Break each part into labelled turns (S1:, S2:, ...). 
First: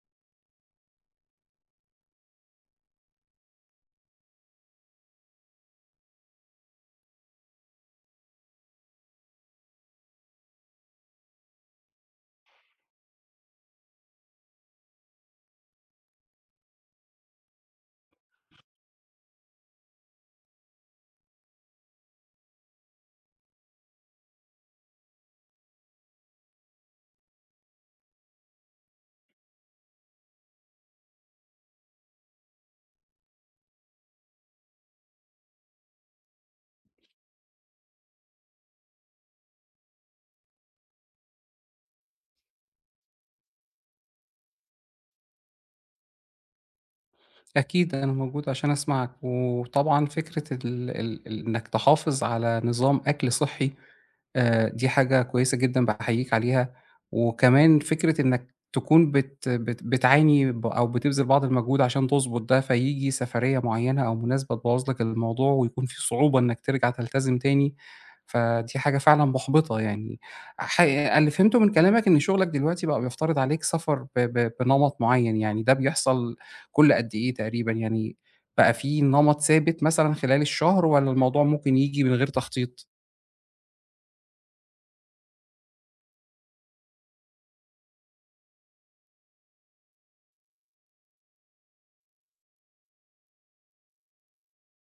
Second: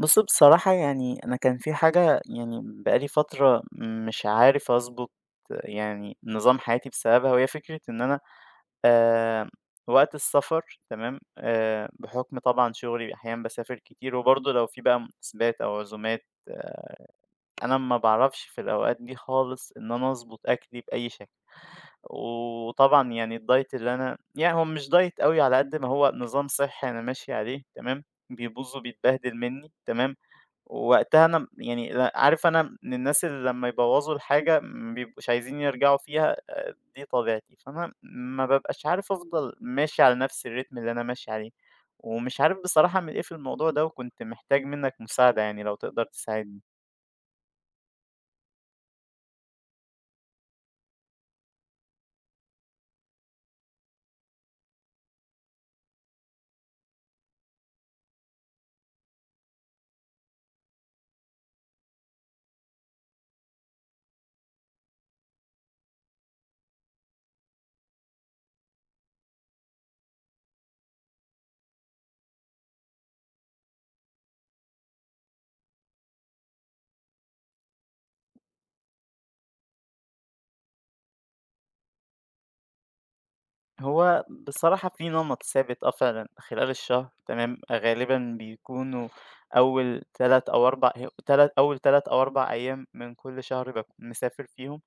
S1: بُص، بصراحة يعني أنا كان في حاجة، يعني بقى لي فترة مش عارف أضبط يعني نظام حياتي بسببها، وهي فكرة إن أنا آآ وقت السفر، تمام. بحكم طبعًا شغلي أحيانًا باسافر كتير، وبرضه لو في بقى مناسبات أو عزومات، أنا ما باعرفش في الأوقات دي خالص إن أنا أضبط أكلي بأي شكل. وطبعًا يعني الدايت اللي أنا يعني هو مش دايت أوي، على قد ما هو نظام صحي أنا ماشي عليه تمام، بيبوظ وبيتبهدل مني تمام. وقتها أنا يعني عارف، أنا من الناس اللي لمّا يبوّظوا الحاجة ما بيبقوش عايزين يرجعوا فيها، دي طبيعتي، فأنا ما بابقاش عارف أفضل ماشي على نفس الريتم اللي أنا ماشي عليه، ومش عارف بصراحة أعمل إيه في الموضوع ده، وكنت محتاج منّك مساعدة يعني لو تقدر تساعدني.
S2: أكيد أنا موجود عشان أسمعك، وطبعًا فكرة ال ال ال إنك تحافظ على نظام أكل صحّي دي حاجة كويسة جدًا باحييك عليها، وكمان فكرة إنك تكون بت بت بتعاني أو بتبذل بعض المجهود عشان تضبط ده، فييجي سفرية معيّنة أو مناسبة تبوّظ لك الموضوع ويكون في صعوبة إنك ترجع تلتزم تاني، فدي حاجة فعلًا محبطة يعني. اللي فهمته من كلامك إن شغلك دلوقتي بقى بيفترض عليك سفر ب ب بنمط معيّن، يعني ده بيحصل كل قد إيه تقريبًا يعني بقى في نمط ثابت مثلًا خلال الشهر والّا الموضوع ممكن ييجي من غير تخطيط؟
S1: هو بصراحة في نمط ثابت، فعلًا خلال الشهر تمام، غالبًا بيكونوا أول 3 أو 4 أيام من كل شهر باكون مسافر فيهم.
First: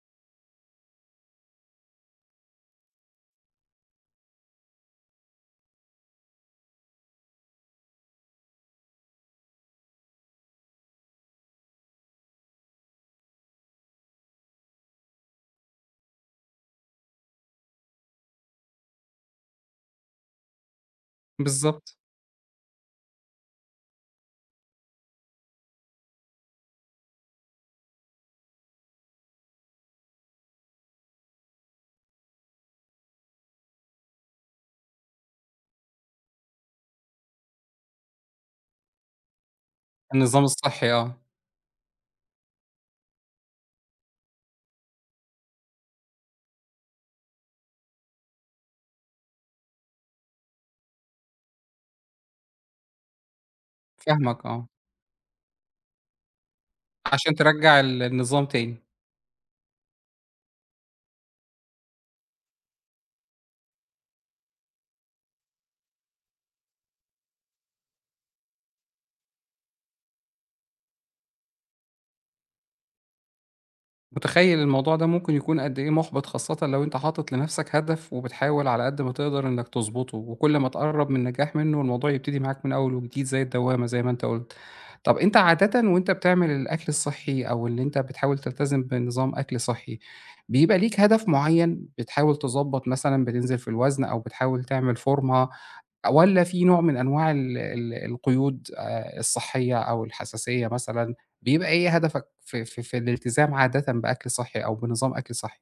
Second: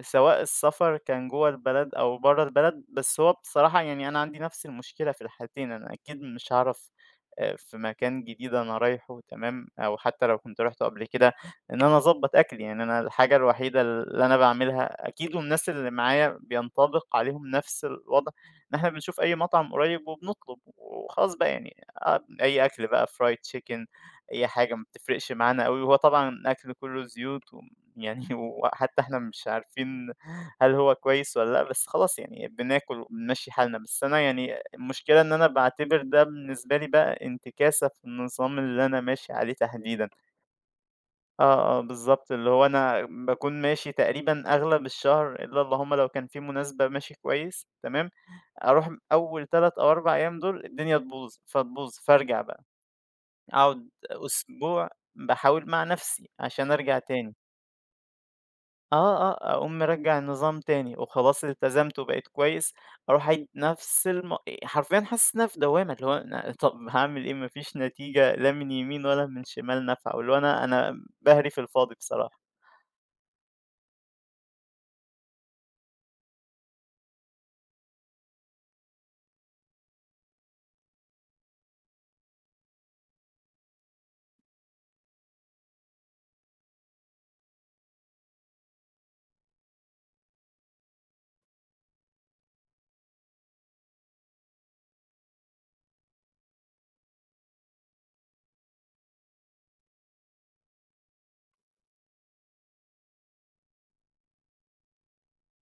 S1: سواء السفر كان جوّه البلد أو برّه البلد، بس هو بصراحة يعني أنا عندي نفس المشكلة في الحالتين، أنا أكيد مش هاعرف في مكان جديد أنا رايحه تمام، أو حتى لو كنت رُحته قبل كده، إن أنا أضبّط أكلي. يعني أنا الحاجة الوحيدة اللي أنا باعملها أكيد والناس اللي معايا بينطبق عليهم نفس الوضع، إن إحنا بنشوف أي مطعم قريب وبنطلب وخلاص بقى يعني.
S2: بالضبط.
S1: آه، أي أكل بقى fried chicken، أي حاجة ما بتفرقش معانا أوي، وهو طبعًا أكل كلّه زيوت، و يعني وحتى إحنا مش عارفين هل هو كويس والّا لأ، بس خلاص يعني بناكل وبنمشّي حالنا. بس أنا يعني المشكلة إن أنا باعتبر ده بالنسبة لي بقى انتكاسة في النظام اللي أنا ماشي عليه تحديدًا.
S2: النظام الصحّي آه.
S1: آه، آه، بالضبط، اللي هو أنا باكون ماشي تقريبًا أغلب الشهر إلا اللهم لو كان في مناسبة ماشي كويس، تمام، أروح أول 3 أو 4 أيام دول الدنيا تبوظ، فتبوظ، فارجع بقى أقعد
S2: فاهمك آه.
S1: أسبوع باحاول مع نفسي عشان أرجع
S2: عشان
S1: تاني.
S2: ترجّع النظام تاني.
S1: آه، آه، أقوم مرجّع النظام تاني، وخلاص التزمت وبقيت كويس، أروح أعيد نفس إيه، حرفيًا حاسس إن أنا في دوّامة، اللي هو أنا طب هاعمل إيه؟ ما فيش نتيجة لا من يمين ولا من شمال نافعة، واللي هو أنا باهري في الفاضي بصراحة.
S2: متخيّل الموضوع ده ممكن يكون قد إيه مُحبِط، خاصةً لو أنت حاطط لنفْسك هدف وبتحاول على قد ما تقدر إنك تضبطه، وكل ما تقرّب من النجاح منه الموضوع يبتدي معاك من أول وجديد زي الدوّامة زي ما أنت قُلت. طَب أنت عادةً وأنت بتعمل الأكل الصحّي أو اللي أنت بتحاول تلتزم بنظام أكل صحّي، بيبقى ليك هدف معيّن بتحاول تضبّط مثلًا بتنزل في الوزن أو بتحاول تعمل فورمة والّا في نوع من أنواع ال ال القيود الصحّية أو الحساسية مثلًا؟ بيبقى إيه هدفك في في الالتزام عادةً بأكل صحّي أو بنظام أكل صحّي.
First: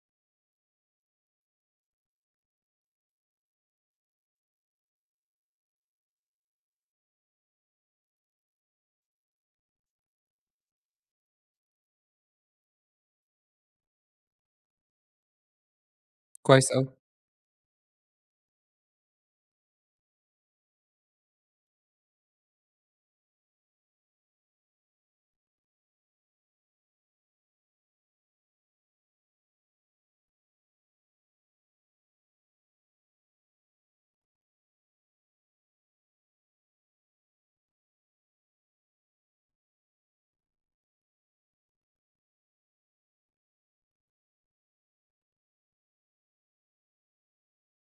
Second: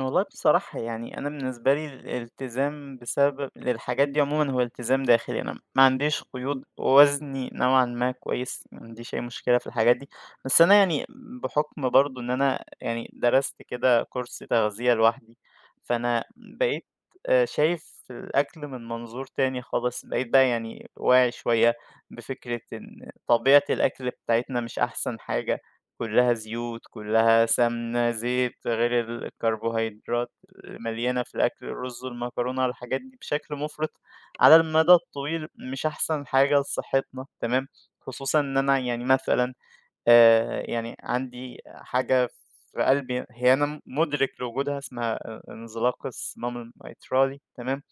S1: والله بصراحة يعني أنا بالنسبة لي الالتزام بسبب للحاجات دي عموما هو التزام داخلي، أنا ما عنديش قيود، وزني نوعا ما كويس، ما عنديش أي مشكلة في الحاجات دي. بس أنا يعني بحكم برضو إن أنا يعني درست كده كورس تغذية لوحدي، فأنا
S2: كويس أوي.
S1: بقيت شايف الأكل من منظور تاني خالص، بقيت بقى يعني واعي شوية بفكرة إن طبيعة الأكل بتاعتنا مش أحسن حاجة، كلّها زيوت، كلّها سمنة، زيت، غير ال الكربوهيدرات اللي مليانة في الأكل، الرز والمكرونة، الحاجات دي بشكل مفرط على المدى الطويل مش أحسن حاجة لصحتنا تمام. خصوصًا إن أنا يعني مثلًا يعني عندي حاجة في قلبي، هي أنا مُدرك لوجودها، اسمها انزلاق الصمام الميترالي تمام.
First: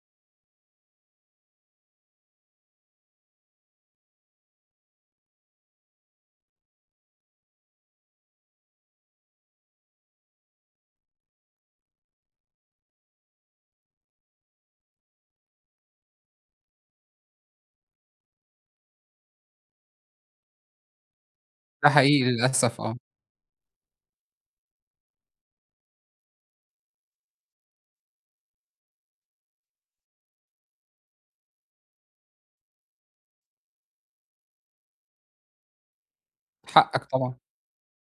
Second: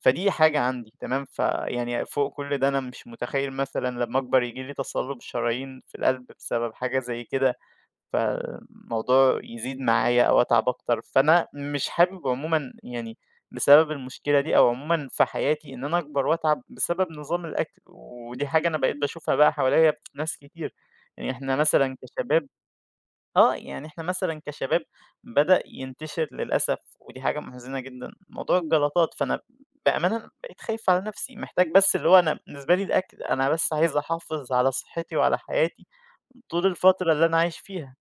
S1: فدي حاجة عندي تمام، فيعني فوق كل ده أنا مش متخيّل مثلًا لمّا أكبر ييجي لي تصلُّب شرايين في القلب بسبب حاجة زي كده، فالموضوع يزيد معايا أو أتعب أكتر، فأنا مش حابب عمومًا يعني بسبب المشكلة دي أو عمومًا في حياتي إن أنا أكبر وأتعب بسبب نظام الأكل، ودي حاجة أنا بقيت باشوفها بقى حواليّا في ناس كتير. يعني إحنا
S2: ده
S1: مثلًا
S2: حقيقي
S1: كشباب،
S2: للأسف آه.
S1: آه، يعني إحنا مثلًا كشباب بدأ ينتشر للأسف، ودي حاجة محزنة جدًا موضوع الجلطات، فأنا بأمانة بقيت خايف على نفسي، محتاج بس اللي هو أنا بالنسبة لي الأكل، أنا بس عايز أحافظ على صحتي وعلى حياتي طول
S2: حقك
S1: الفترة اللي
S2: طبعًا.
S1: أنا عايش فيها.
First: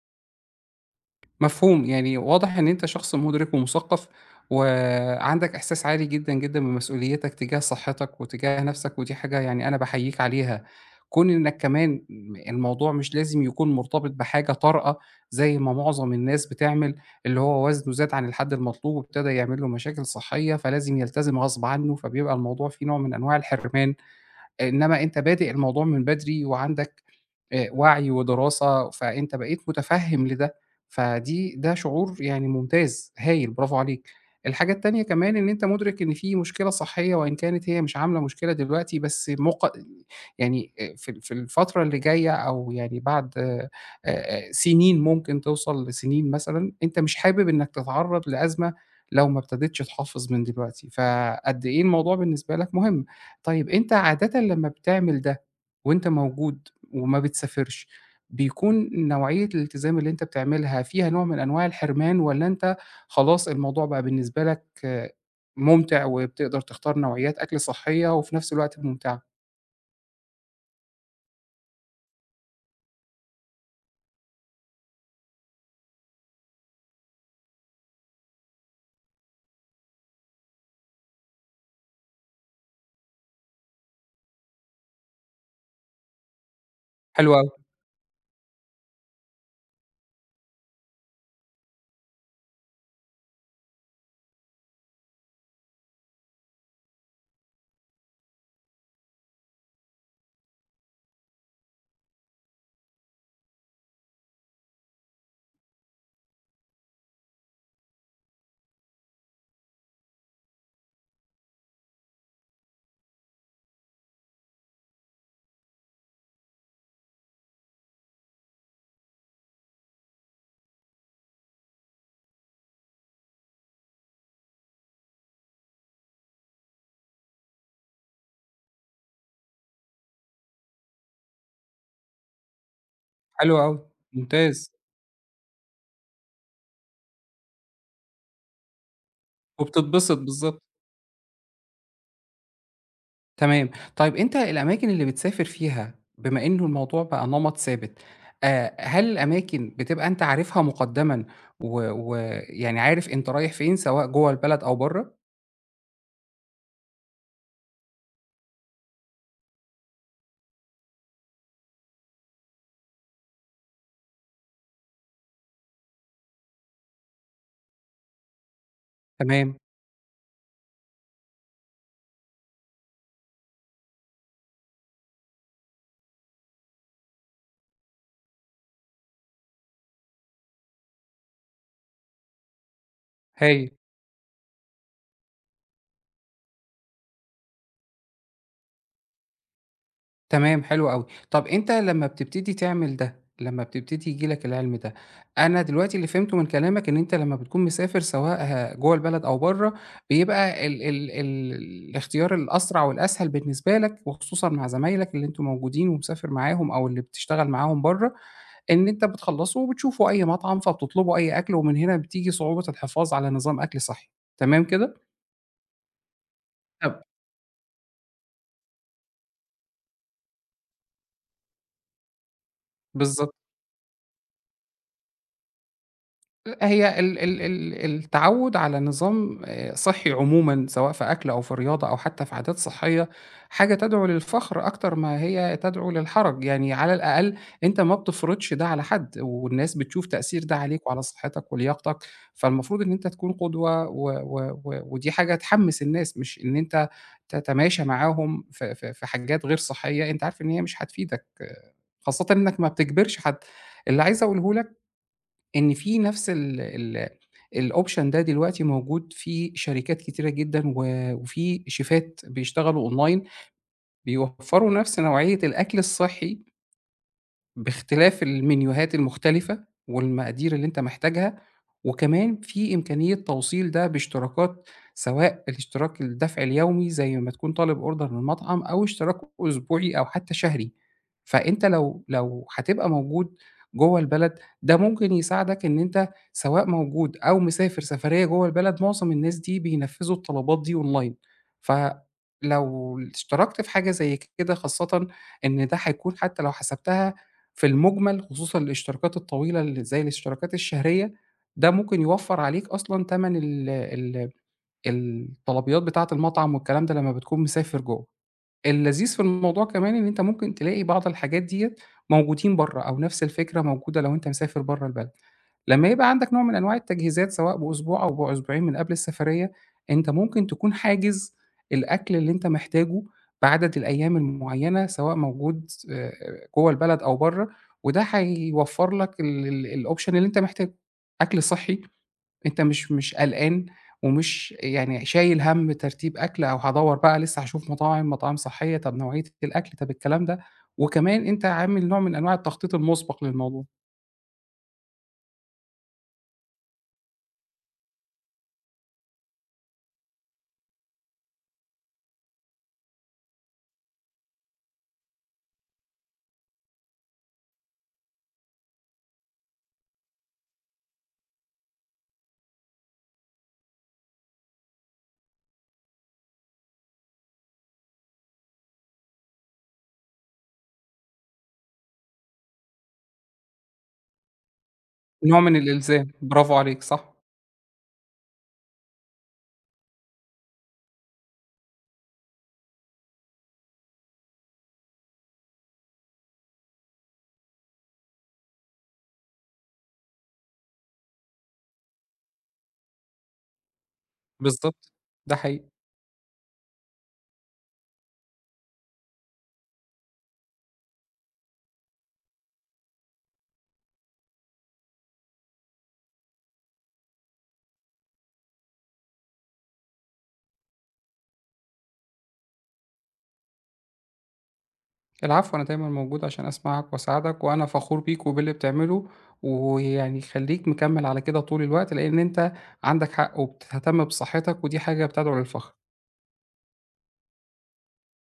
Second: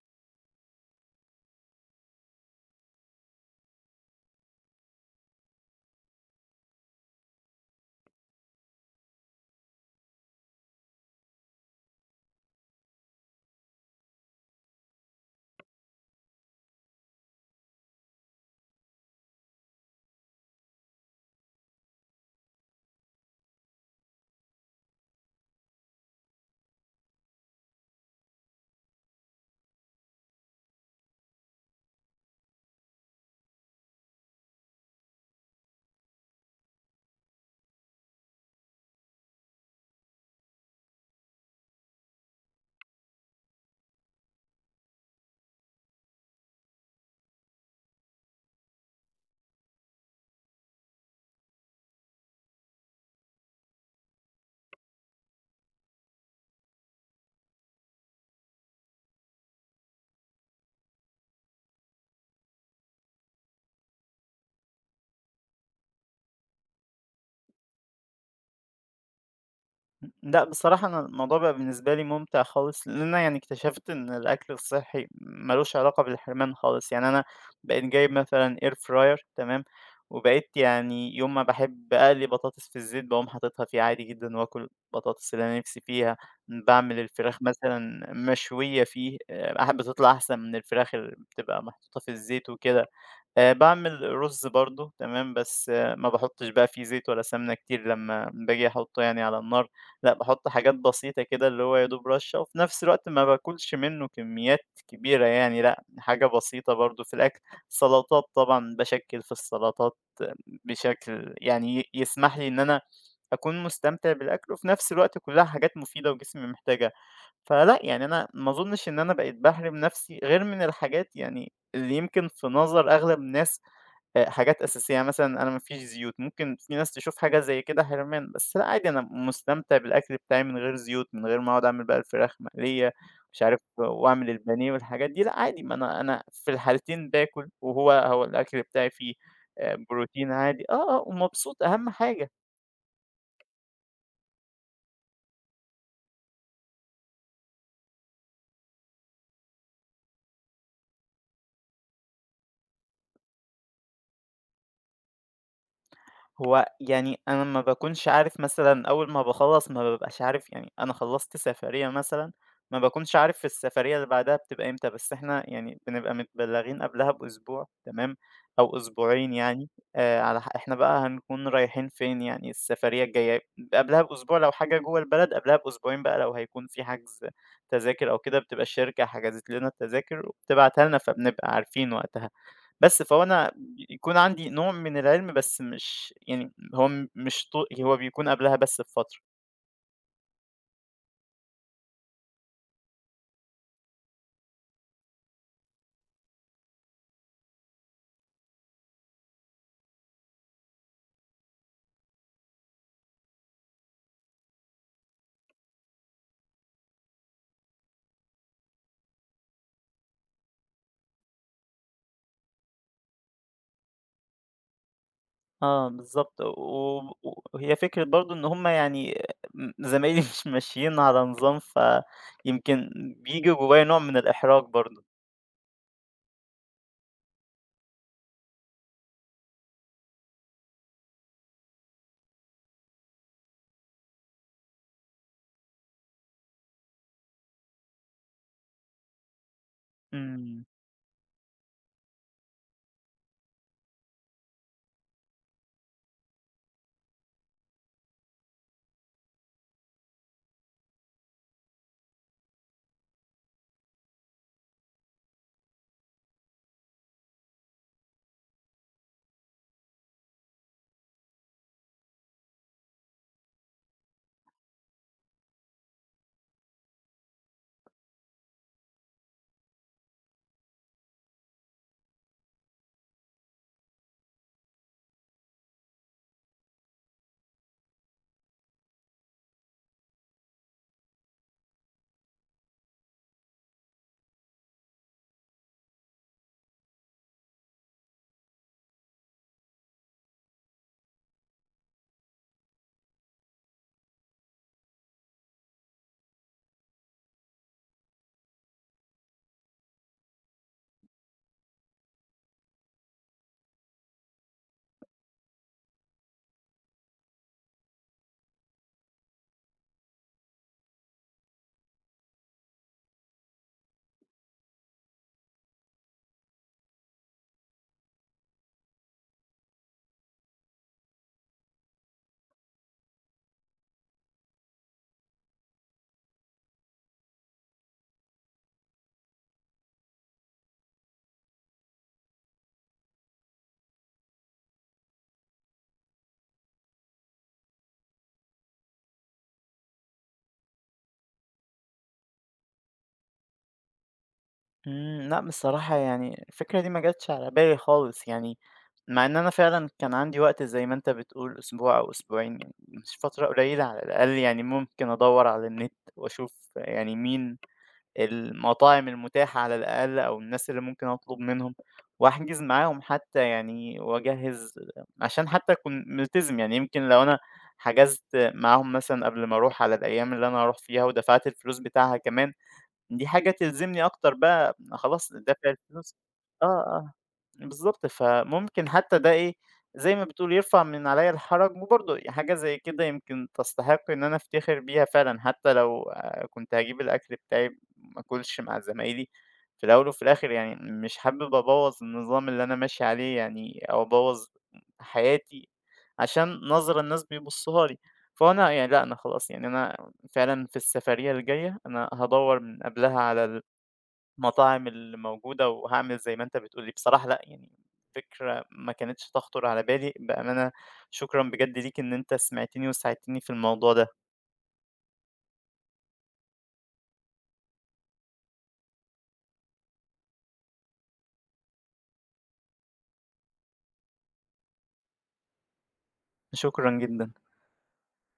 S2: مفهوم، يعني واضح إن أنت شخص مُدرِك ومُثقّف، وعندك إحساس عالي جدًا، جدًا بمسؤوليتك تجاه صحتك وتجاه نَفْسك، ودي حاجة يعني أنا باحييك عليها. كون إنك كمان الموضوع مش لازم يكون مرتبط بحاجة طارئة زي ما معظم الناس بتعمل، اللي هو وزنه زاد عن الحد المطلوب وابتدى يعمل له مشاكل صحية، فلازم يلتزم غصب عنّه، فبيبقى الموضوع فيه نوع من أنواع الحرمان. إنما أنت بادئ الموضوع من بدري وعندك وَعي ودراسة، فأنت بقيت مُتفهِّم لده، ده شعور يعني ممتاز، هايل، برافو عليك. الحاجة التانية كمان إن أنت مُدرِك إن في مشكلة صحية وإن كانت هي مش عاملة مشكلة دلوقتي، بس يعني في في الفترة اللي جاية أو يعني بعد سنين ممكن توصل لسنين مثلًا، أنت مش حابب إنّك تتعرّض لأزمة لو ما ابتديتش تحافظ من دلوقتي، فقد إيه الموضوع بالنسبة لك مهم. طيب أنت عادةً لمّا بتعمل ده وأنت موجود وما بتسافرش، بيكون نوعية الالتزام اللي أنت بتعملها فيها نوع من أنواع الحرمان والّا أنت خلاص الموضوع بقى بالنسبة لك آه، ممتع وبتقدر تختار نوعيات أكل صحية وفي نفس الوقت ممتعة؟
S1: لأ بصراحة أنا الموضوع بقى بالنسبة لي ممتع خالص، لإن أنا يعني اكتشفت إن الأكل الصحي ما لوش علاقة بالحرمان خالص، يعني أنا بقيت جايب مثلًا air fryer تمام، وبقيت يعني يوم ما باحب أقلي بطاطس في الزيت باقوم حاططها فيه عادي جدًا وآكل البطاطس اللي أنا نفسي فيها، باعمل
S2: حلو
S1: الفراخ
S2: أوي.
S1: مثلًا مشوية فيه بتطلع أحسن من الفراخ اللي بتبقى محطوطة في الزيت وكده. باعمل رُز برضه تمام، بس آه، ما باحطّش بقى فيه زيت ولا سمنة كتير لمّا باجي أحطّه يعني على النار، لأ باحط حاجات بسيطة كده اللي هو يا دوب رشّة، وفي نفس الوقت ما باكلش منّه كميات كبيرة يعني لأ، حاجة بسيطة برضه في الأكل، سلطات طبعًا باشكِّل في السلطات. بشكل يعني يسمح لي إن أنا أكون مستمتع بالأكل، وفي نفس الوقت كلّها حاجات مفيدة وجسمي محتاجها. فلأ، يعني أنا ما أظنش إن أنا بقيت باحرم نفسي غير من الحاجات يعني اللي يمكن في نظر أغلب الناس حاجات أساسية، يعني مثلًا أنا ما فيش زيوت، ممكن في ناس تشوف حاجة زي كده حرمان، بس لأ، عادي أنا مستمتع بالأكل بتاعي من غير زيوت، من غير ما أقعد أعمل بقى الفراخ مقلية، مش
S2: حلو
S1: عارف
S2: أوي.
S1: وأعمل
S2: ممتاز.
S1: البانيه والحاجات دي، لأ عادي، ما أنا في الحالتين باكل، وهو الأكل بتاعي فيه
S2: وبتتبسط
S1: بروتين
S2: بالضبط.
S1: عادي، آه، آه، ومبسوط أهم حاجة.
S2: تمام. طيب أنت الأماكن اللي بتسافر فيها بما إنه الموضوع بقى نمط ثابت، هل الأماكن بتبقى أنت عارفها مقدمًا ويعني عارف أنت رايح فين سواء جوّه البلد أو برّه؟
S1: هو يعني أنا ما باكونش عارف مثلًا أول ما باخلّص، ما بابقاش عارف يعني أنا خلّصت سفرية مثلًا، ما باكونش عارف في السفرية اللي بعدها بتبقى إمتى، بس إحنا يعني بنبقى متبلّغين قبلها بأسبوع تمام، أو أسبوعين
S2: تمام.
S1: يعني على إحنا بقى هنكون رايحين فين يعني السفرية الجاية، قبلها بأسبوع لو حاجة جوّه البلد، قبلها بأسبوعين بقى لو هيكون في حجز تذاكر أو كده بتبقى الشركة حجزت لنا التذاكر وبتبعتها لنا، فبنبقى عارفين وقتها. بس فهو أنا
S2: هايل.
S1: يكون عندي نوع من العلم، بس مش يعني هو م مش طو هو بيكون قبلها بس بفترة.
S2: تمام، حلو أوي. طَب أنت لمّا بتبتدي تعمل ده، لمّا بتبتدي ييجي لك العلم ده، أنا دلوقتي اللي فهمته من كلامك إن أنت لمّا بتكون مسافر سواء جوّه البلد أو برّه، بيبقى ال ال ال الاختيار الأسرع والأسهل بالنسبة لك وخصوصًا مع زمايلك اللي أنتم موجودين ومسافر معاهم أو اللي بتشتغل معاهم برّه، إن أنت بتخلّصوا وبتشوفوا أي مطعم فبتطلبوا أي أكل ومن هنا بتيجي صعوبة الحفاظ على نظام أكل صحّي، تمام كده؟
S1: آه بالضبط، و
S2: طَب
S1: و وهي فكرة برضه إن هم يعني زمايلي مش ماشيين على نظام، فيمكن
S2: بالضبط.
S1: بييجي جوايا نوع من الإحراج برضه.
S2: هي ال ال ال التعوّد على نظام صحّي عمومًا، سواء في أكل أو في رياضة أو حتى في عادات صحّية، حاجة تدعو للفخر أكتر ما هي تدعو للحرج، يعني على الأقل أنت ما بتفرضش ده على حد، والناس بتشوف تأثير ده
S1: إمم،
S2: عليك وعلى صحتك ولياقتك، فالمفروض إن أنت تكون قدوة و ودي حاجة تحمّس الناس، مش إن أنت تتماشى معاهم في في حاجات غير صحّية أنت عارف إن هي مش هتفيدك، آه، خاصةً إنك ما بتجبرش حد. اللي عايز أقوله لك إن في نفس ال ال الoption ده دلوقتي موجود في شركات كتيرة جدًا وفي شيفات بيشتغلوا أونلاين، بيوفّروا نفس نوعية الأكل الصحّي باختلاف المنيوهات المختلفة، والمقادير اللي أنت محتاجها، وكمان في إمكانية توصيل ده باشتراكات، سواء الاشتراك الدفع اليومي زي ما تكون طالب أوردر من مطعم، أو اشتراك أسبوعي أو حتى شهري. فأنت لو هتبقى موجود جوّه البلد، ده ممكن يساعدك إن أنت سواء موجود أو مسافر سفرية جوّه البلد، معظم الناس دي بينفذوا الطلبات دي أونلاين. فلو اشتركت في حاجة زي كده خاصةً إن ده هيكون حتى لو حسبتها في المجمل خصوصًا الاشتراكات الطويلة زي الاشتراكات الشهرية، ده ممكن يوفّر عليك أصلًا تَمَن ال ال الطلبيات بتاعة المطعم والكلام ده لمّا بتكون مسافر جوّه. اللذيذ في الموضوع كمان إن أنت ممكن تلاقي بعض الحاجات ديّة موجودين برّه، أو نفس الفكرة موجودة لو أنت مسافر برّه البلد. لمّا يبقى عندك نوع من أنواع التجهيزات سواء بأسبوع أو بأسبوعين من قبل السفرية، أنت ممكن تكون حاجز الأكل اللي أنت محتاجه بعدد الأيام المعيّنة، سواء موجود جوّه البلد أو برّه، وده هيوفّر لك ال ال الoption اللي أنت محتاجه، أكل صحّي أنت مش قلقان ومش يعني شايل هَم ترتيب أكل أو هادوّر بقى لسه هاشوف مطاعم، مطاعم صحية، طب نوعية الأكل، طب الكلام ده، وكمان أنت عامل نوع من أنواع التخطيط المُسبق للموضوع،
S1: إمم، لأ بصراحة يعني الفكرة دي ما جاتش على بالي خالص يعني، مع إن أنا فعلًا كان عندي وقت زي ما أنت بتقول أسبوع أو أسبوعين، يعني مش فترة قليلة، على الأقل يعني ممكن أدوّر على النت وأشوف يعني مين المطاعم المتاحة على الأقل، أو الناس اللي ممكن أطلب منهم وأحجز معاهم حتى، يعني وأجهز عشان حتى أكون ملتزم، يعني يمكن لو أنا حجزت معاهم مثلا قبل ما أروح على الأيام اللي أنا هاروح فيها ودفعت الفلوس بتاعها كمان، دي حاجة تلزمني أكتر بقى، خلاص
S2: نوع من
S1: دافع
S2: الإلزام،
S1: الفلوس.
S2: برافو
S1: آه،
S2: عليك،
S1: آه،
S2: صح،
S1: بالضبط، فممكن حتى ده إيه، زي ما بتقول يرفع من عليّا الحرج، وبرضه حاجة زي كده يمكن تستحق إن أنا أفتخر بيها فعلًا، حتى لو كنت هاجيب الأكل بتاعي ما آكلش مع زمايلي، في الأول وفي الآخر يعني مش حابب أبوّظ النظام اللي أنا ماشي عليه يعني أو أبوّظ
S2: بالضبط، ده
S1: حياتي
S2: حقيقي.
S1: عشان نظرة الناس بيبصّوها لي، فهو أنا يعني لأ، أنا خلاص يعني أنا فعلًا في السفرية الجاية أنا هادوّر من قبلها على المطاعم اللي موجودة، وهاعمل زي ما أنت بتقول لي. بصراحة لأ، يعني فكرة ما كانتش تخطر على بالي، بأمانة. شكرًا بجد ليك إن أنت سمعتني وساعدتني في الموضوع ده،
S2: العفو، أنا دايمًا موجود عشان أسمعك وأساعدك، وأنا فخور بيك وباللي بتعمله، ويعني خلّيك مكمّل على كده طول الوقت، لإن أنت عندك حق وبتهتم بصحتك ودي حاجة بتدعو للفخر.
S1: شكرًا جدًا.